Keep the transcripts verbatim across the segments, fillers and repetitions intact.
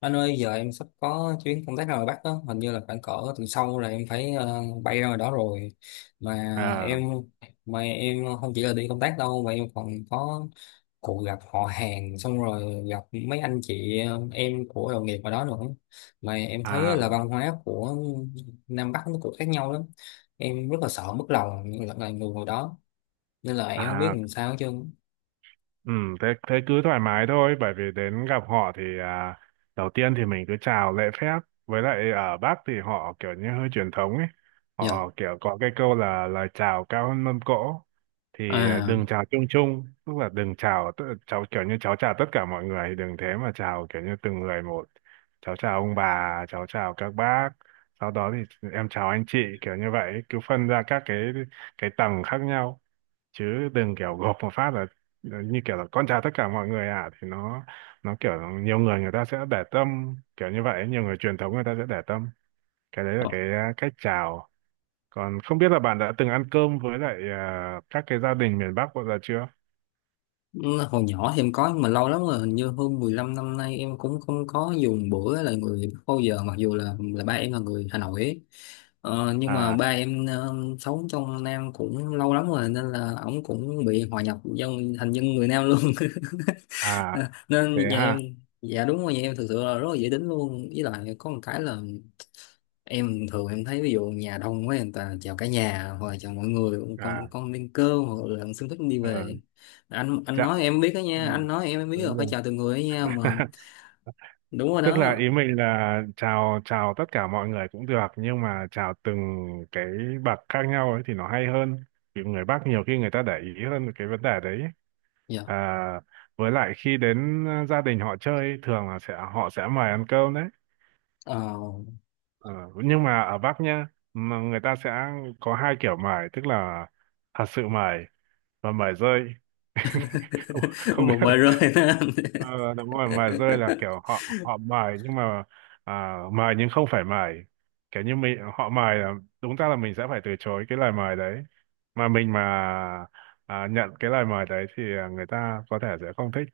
Anh ơi, giờ em sắp có chuyến công tác ra ngoài Bắc đó, hình như là khoảng cỡ tuần sau là em phải ờ, bay ra ngoài đó rồi mà. à em mà em không chỉ là đi công tác đâu mà em còn có cuộc gặp họ hàng, xong rồi gặp mấy anh chị ờ, em của đồng nghiệp ở đó nữa. Mà em thấy à là văn hóa của Nam Bắc nó cũng khác nhau lắm, em rất là sợ mất lòng những là người ngồi đó, nên là em không biết à làm sao. Chứ ừ thế thế cứ thoải mái thôi, bởi vì đến gặp họ thì à, đầu tiên thì mình cứ chào lễ phép. Với lại ở Bắc thì họ kiểu như hơi truyền thống ấy, dạ. họ kiểu có cái câu là lời chào cao hơn mâm cỗ, thì à, À, đừng chào chung chung, tức là đừng chào tự- cháu kiểu như cháu chào tất cả mọi người, đừng thế mà chào kiểu như từng người một. Cháu chào ông bà, cháu chào các bác, sau đó thì em chào anh chị, kiểu như vậy, cứ phân ra các cái cái tầng khác nhau, chứ đừng kiểu gộp một phát là là như kiểu là con chào tất cả mọi người à, thì nó nó kiểu nhiều người người ta sẽ để tâm kiểu như vậy, nhiều người truyền thống người ta sẽ để tâm cái đấy, là cái à, cách chào. Còn không biết là bạn đã từng ăn cơm với lại à, các cái gia đình miền Bắc bao giờ chưa? ừ, hồi nhỏ thì em có, nhưng mà lâu lắm rồi, hình như hơn mười lăm năm nay em cũng không có dùng bữa là người bao giờ, mặc dù là là ba em là người Hà Nội ấy. Ờ, nhưng mà à ba em ờ, sống trong Nam cũng lâu lắm rồi, nên là ổng cũng bị hòa nhập dân, thành dân người Nam luôn. à Thế Nên nhà em, ha? dạ đúng rồi, nhà em thực sự là rất là dễ tính luôn. Với lại có một cái là em thường em thấy ví dụ nhà đông quá, người ta chào cả nhà hoặc là chào mọi người, con à con lên cơm hoặc là con xin phép đi ờ về. Anh anh dạ. nói em biết đó Ừ, nha, anh nói em em biết đúng rồi, phải rồi. chào từng người đó nha mà. Đúng rồi Tức là đó. ý mình là chào chào tất cả mọi người cũng được, nhưng mà chào từng cái bậc khác nhau ấy thì nó hay hơn, vì người Bắc nhiều khi người ta để ý hơn cái vấn đề đấy. Dạ, à, với lại khi đến ờ, gia đình họ chơi ấy, thường là sẽ họ sẽ mời ăn cơm đấy. ờ. Ờ, nhưng mà ở Bắc nhá, mà người ta sẽ có hai kiểu mời, tức là thật sự mời, và mời rơi. Không, không biết. Một bài rơi đó anh. Ờ, đúng rồi, mài rơi là kiểu họ họ mài nhưng mà à, mài nhưng không phải mài, kiểu như mình họ mài là đúng ra là mình sẽ phải từ chối cái lời mời đấy, mà mình mà à, nhận cái lời mời đấy thì à, người ta có thể sẽ không thích.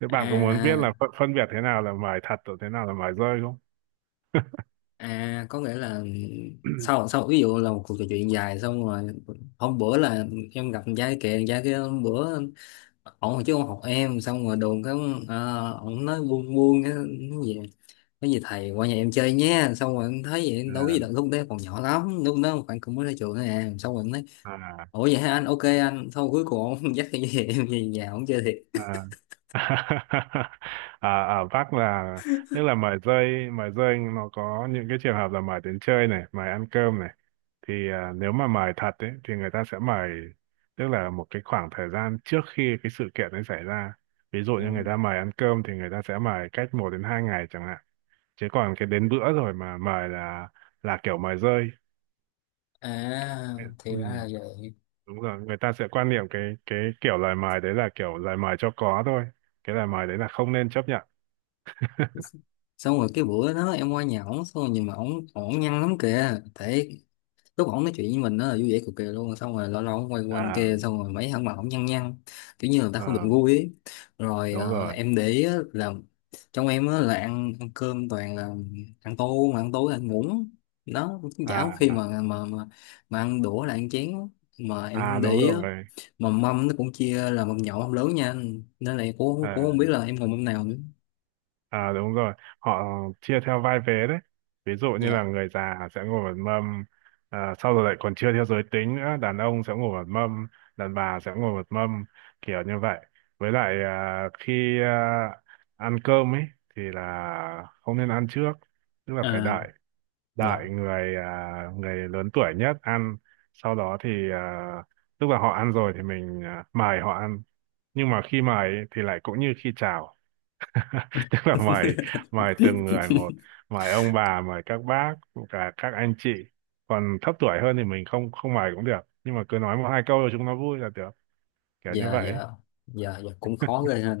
Thế bạn có muốn biết là À, phân, phân biệt thế nào là mài thật và thế nào là mài rơi không? à, có nghĩa là sau sau ví dụ là một cuộc trò chuyện dài xong rồi. Hôm bữa là em gặp con trai kìa, con trai kia hôm bữa ổng chứ không học em, xong rồi đồn cái, uh, ổng nói buông buông cái gì, cái gì thầy qua nhà em chơi nhé. Xong rồi em thấy vậy đâu có à, gì đâu, lúc đấy còn nhỏ lắm, lúc đó khoảng cũng mới ra trường thôi à. Xong rồi em nói à ủa vậy hả anh, ok anh. Xong cuối cùng ông dắt cái gì em về nhà ông chơi thiệt. à à, à vác là tức là mời rơi, mời rơi nó có những cái trường hợp là mời đến chơi này, mời ăn cơm này, thì à, nếu mà mời thật ấy thì người ta sẽ mời tức là một cái khoảng thời gian trước khi cái sự kiện ấy xảy ra. Ví dụ như người Ừ. ta mời ăn cơm thì người ta sẽ mời cách một đến hai ngày chẳng hạn, chứ còn cái đến bữa rồi mà mời là là kiểu mời rơi. À, Ừ, thì ra là vậy. đúng rồi, người ta sẽ quan niệm cái cái kiểu lời mời đấy là kiểu lời mời cho có thôi, cái lời mời đấy là không nên chấp nhận. Xong rồi cái bữa đó em qua nhà ổng, xong rồi nhìn mà ổng ổng nhăn lắm kìa. Thế lúc ổng nói chuyện với mình nó là vui vẻ cực kỳ luôn, xong rồi lâu lâu ổng quay quanh à kia, xong rồi mấy thằng mà ổng nhăn nhăn kiểu như là ta không được ờ, vui ấy. Rồi Đúng ờ, rồi. em để ý á là trong em á là ăn, ăn cơm toàn là ăn tô, mà ăn tối là ăn muỗng đó, cũng chả có khi à mà mà mà mà ăn đũa là ăn chén, mà em à không để Đúng ý á. rồi. Mà mâm nó cũng chia là mâm nhỏ mâm lớn nha, nên là em cũng, cũng à, không biết là em còn mâm nào nữa. À đúng rồi, họ chia theo vai vế đấy. Ví dụ như Dạ, là người già sẽ ngồi một mâm, à, sau rồi lại còn chia theo giới tính nữa, đàn ông sẽ ngồi một mâm, đàn bà sẽ ngồi một mâm, kiểu như vậy. Với lại à, khi à, ăn cơm ấy thì là không nên ăn trước, tức là phải à, đợi, dạ. đợi người à, người lớn tuổi nhất ăn, sau đó thì à, lúc mà họ ăn rồi thì mình à, mời họ ăn. Nhưng mà khi mời ấy, thì lại cũng như khi chào, tức là mời mời từng người một, mời ông bà, mời các bác, cả các anh chị, còn thấp tuổi hơn thì mình không không mời cũng được, nhưng mà cứ nói một hai câu rồi chúng nó vui là được, kiểu như Dạ vậy. dạ, dạ dạ cũng khó ghê ha.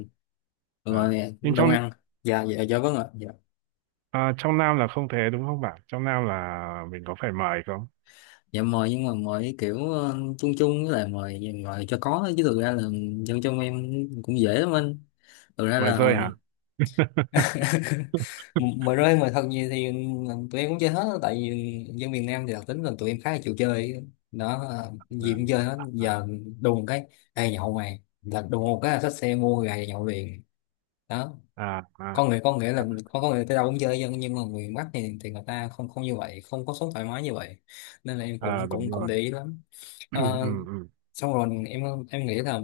à. Rồi Nhưng đông trong ăn. Dạ dạ dạ, vâng ạ, dạ. à, trong Nam là không thế đúng không bạn, trong Nam là mình có phải mời không? Dạ, mời nhưng mà mời kiểu ờ, chung chung, với lại mời mời cho có, chứ thực ra là dân trong em cũng dễ lắm anh, thực ra Mời rơi là. hả? Mời rơi, mời thật nhiều thì ờ, tụi em cũng chơi hết. Tại vì dân miền Nam thì đặc tính là tụi em khá là chịu chơi đó, ờ, gì cũng chơi hết à. giờ. Đùng cái, ê nhậu mày, là đùng một cái là xách xe mua gà nhậu liền đó. à à Con người con Nghĩa là con có người tới đâu cũng chơi dân, nhưng mà người Bắc thì thì người ta không không như vậy, không có sống thoải mái như vậy, nên là em à, cũng cũng Đúng cũng rồi. để ý lắm. ừ, Ờ, ừ, xong rồi em, em nghĩ là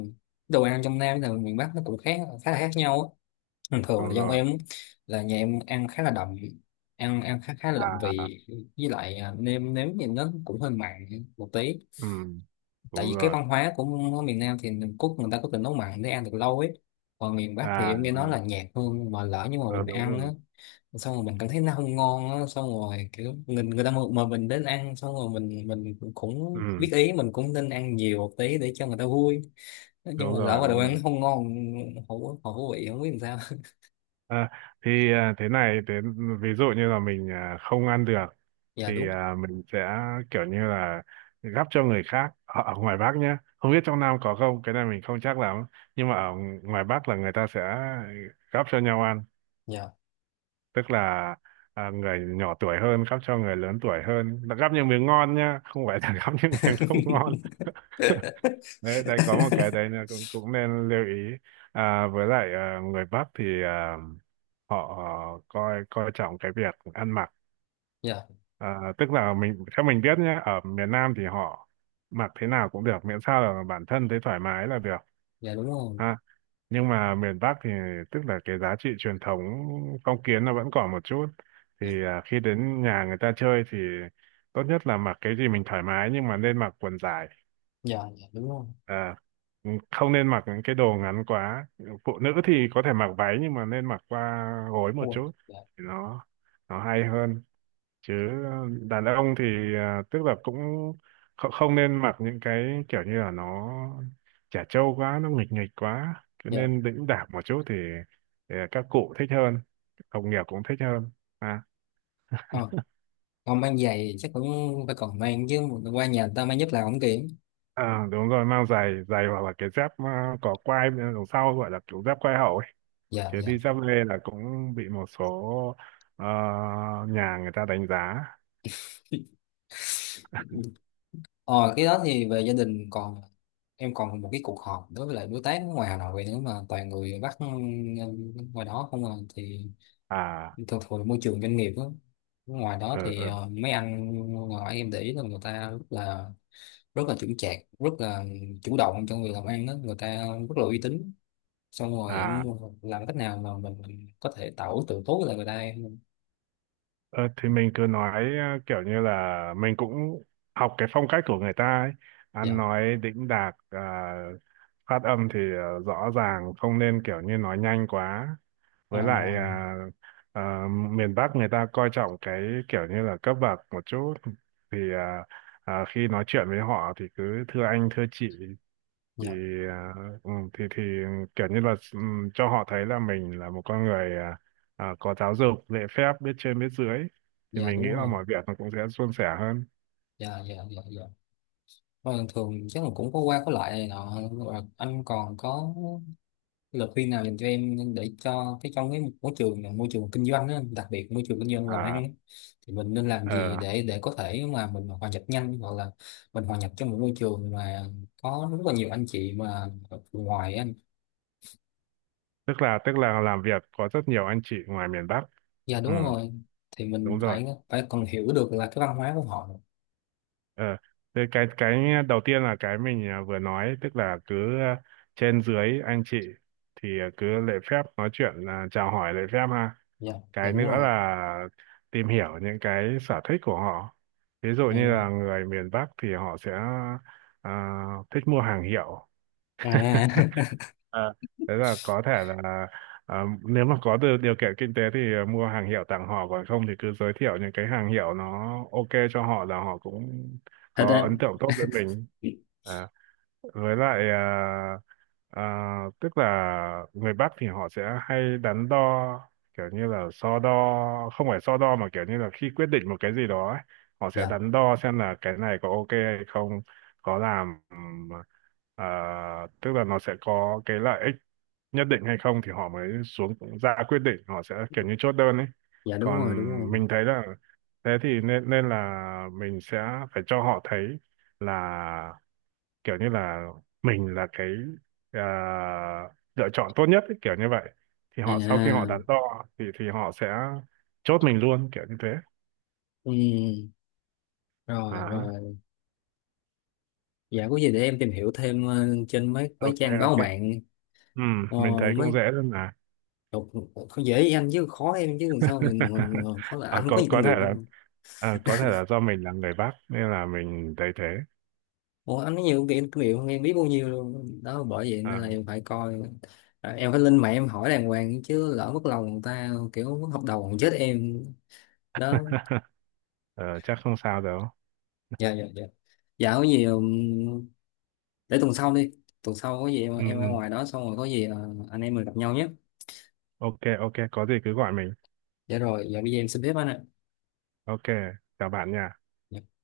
đồ ăn trong Nam và miền Bắc nó cũng khác khá là khác nhau á. Thường thường Đúng là dân rồi. em á, là nhà em ăn khá là đậm, ăn ăn khá khá là đậm à vị. Với lại à, nêm nếm thì nó cũng hơi mặn một tí, ừ, tại Đúng vì cái rồi. văn hóa của miền Nam thì mình cốt người ta có tình nấu mặn để ăn được lâu ấy. Còn miền Bắc thì à em nghe nói ừ, là nhạt hơn, mà lỡ nhưng mà ờ, mình Đúng ăn á, rồi. xong rồi mình cảm thấy nó không ngon á. Xong rồi kiểu người, người ta mà, mà mình đến ăn, xong rồi mình mình cũng Ừ, biết ý, mình cũng nên ăn nhiều một tí để cho người ta vui. Nhưng đúng mà lỡ rồi mà đồ đúng ăn rồi. nó không ngon, hổ hổ vị không biết làm sao. à, thì à, thế này, thế ví dụ như là mình à, không ăn được Dạ thì đúng. à, mình sẽ kiểu như là gắp cho người khác ở, ở ngoài Bắc nhé, không biết trong Nam có không, cái này mình không chắc lắm, nhưng mà ở ngoài Bắc là người ta sẽ gắp cho nhau ăn, Dạ. tức là à, người nhỏ tuổi hơn gắp cho người lớn tuổi hơn. Là gắp những miếng ngon nhá, không phải là gắp những miếng không ngon. Đấy, đây có một cái đấy là cũng cũng nên lưu ý. À, với lại à, người Bắc thì à, họ coi coi trọng cái việc ăn mặc, Dạ à, tức là mình theo mình biết nhé, ở miền Nam thì họ mặc thế nào cũng được miễn sao là bản thân thấy thoải mái là được, dạ đúng rồi. ha. Nhưng mà miền Bắc thì tức là cái giá trị truyền thống phong kiến nó vẫn còn một chút, Dạ thì à, khi đến nhà người ta chơi thì tốt nhất là mặc cái gì mình thoải mái, nhưng mà nên mặc quần dài. dạ dạ đúng rồi. à, ừ, Không nên mặc những cái đồ ngắn quá, phụ nữ thì có thể mặc váy nhưng mà nên mặc qua gối Đúng một rồi. chút Dạ thì nó nó hay hơn. Chứ ờ, đàn ông thì à, tức là cũng không, không nên mặc những cái kiểu như là nó chả trâu quá, nó nghịch nghịch quá, cứ dạ. nên đĩnh đạc một chút thì, thì các cụ thích hơn, đồng nghiệp cũng thích hơn. à, Ờ, không mang giày chắc cũng phải, còn mang chứ, qua nhà người ta mang giúp làm không kiện. à, Đúng rồi, mang giày, giày hoặc là cái dép à, có quai bên đằng sau gọi là kiểu dép quai hậu ấy, Dạ chứ dạ. đi dép lê là cũng bị một số ờ, nhà người ta đánh giá. Ờ, cái đó thì về gia đình. Còn em còn một cái cuộc họp đối với lại đối tác nước ngoài Hà Nội nữa, mà toàn người Bắc ừ, ngoài đó không à. Thì à thường thường môi trường doanh nghiệp đó. Ngoài đó ừ, thì ừ. ờ, mấy anh ngoài em để ý là người ta rất là rất là chững chạc, rất là chủ động trong việc làm ăn đó, người ta rất là uy tín. Xong rồi em à làm cách nào mà mình mình có thể tạo ấn tượng tốt với lại người ta em. Ờ, thì mình cứ nói ờ, kiểu như là mình cũng học cái phong cách của người ta ấy. Ăn Dạ. nói đĩnh đạc, à, phát âm thì ờ, rõ ràng, không nên kiểu như nói nhanh quá. Ờ, Với lại à, à, miền Bắc người ta coi trọng cái kiểu như là cấp bậc một chút, thì à, à, khi nói chuyện với họ thì cứ thưa anh thưa chị, thì dạ. à, ừ, thì thì kiểu như là, ừ, cho họ thấy là mình là một con người à, à, có giáo dục, lễ phép, biết trên biết dưới, thì Dạ mình nghĩ đúng là rồi. mọi việc nó cũng sẽ suôn sẻ hơn. Dạ dạ dạ dạ. Vâng, thường chắc là cũng có qua có lại này nọ. Và anh còn có lời khuyên nào dành cho em để cho cái trong cái môi trường là môi trường kinh doanh á, đặc biệt môi trường kinh doanh làm ăn á, à thì mình nên làm gì ờ, để để có thể mà mình hòa nhập nhanh, hoặc là mình hòa nhập trong một môi trường mà có rất là nhiều anh chị mà ở ngoài á anh. Tức là tức là làm việc có rất nhiều anh chị ngoài miền Bắc. Dạ Ừ, đúng rồi. Thì mình đúng rồi. phải phải còn hiểu được là cái văn hóa của họ. Ờ, thế cái cái đầu tiên là cái mình à, vừa nói, tức là cứ à, trên dưới anh chị, thì à, cứ lễ phép nói chuyện, à, chào hỏi lễ phép, ha. Dạ dạ Cái đúng nữa rồi, là tìm hiểu những cái sở thích của họ. Ví dụ em như ơi. là người miền Bắc thì họ sẽ à, thích mua hàng hiệu. À, Thế là có thể là à, nếu mà có được điều kiện kinh tế thì à, mua hàng hiệu tặng họ, còn không thì cứ giới thiệu những cái hàng hiệu nó ok cho họ, là họ cũng thật có ra ấn tượng tốt với mình. À, với lại à, à, tức là người Bắc thì họ sẽ hay đắn đo, kiểu như là so đo không phải so đo mà kiểu như là khi quyết định một cái gì đó ấy, họ sẽ dạ đắn đo xem là cái này có ok hay không, có làm ừm, à, tức là nó sẽ có cái lợi ích nhất định hay không, thì họ mới xuống ra quyết định, họ sẽ kiểu như chốt đơn ấy. dạ đúng Còn rồi đúng rồi. mình thấy là thế thì nên nên là mình sẽ phải cho họ thấy là kiểu như là mình là cái à, lựa chọn tốt nhất ấy, kiểu như vậy, thì họ sau khi họ À, đắn đo thì thì họ sẽ chốt mình luôn, kiểu như thế. ừ. Rồi à rồi. Dạ, có gì để em tìm hiểu thêm ờ, trên mấy mấy ok, trang báo ok. mạng. Ừ, Ờ, mình thấy mấy cũng dễ luôn mà. đọc- không, dễ với anh chứ khó em chứ, làm sao mình, mình, mình khó là Ờ, anh có có nhiều kinh có thể nghiệm là không. à, có thể là do mình là người Bắc nên là mình thấy thế. Ủa, anh có nhiều kinh kinh nghiệm không em biết bao nhiêu luôn đó, bởi vậy nên À. là em phải coi. À, em phải lên mạng em hỏi đàng hoàng, chứ lỡ mất lòng người ta kiểu mất hợp đồng còn chết em đó. Ờ, chắc không sao đâu. Dạ dạ dạ dạ. có gì ừm, để tuần sau đi. Tuần sau có gì em Ừ, em ở ừ. ngoài đó, xong rồi có gì ờ, anh em mình gặp nhau nhé. Ok, ok, có gì cứ gọi mình. Dạ rồi, dạ bây giờ em xin phép anh ạ. Ok, chào bạn nha. Dạ.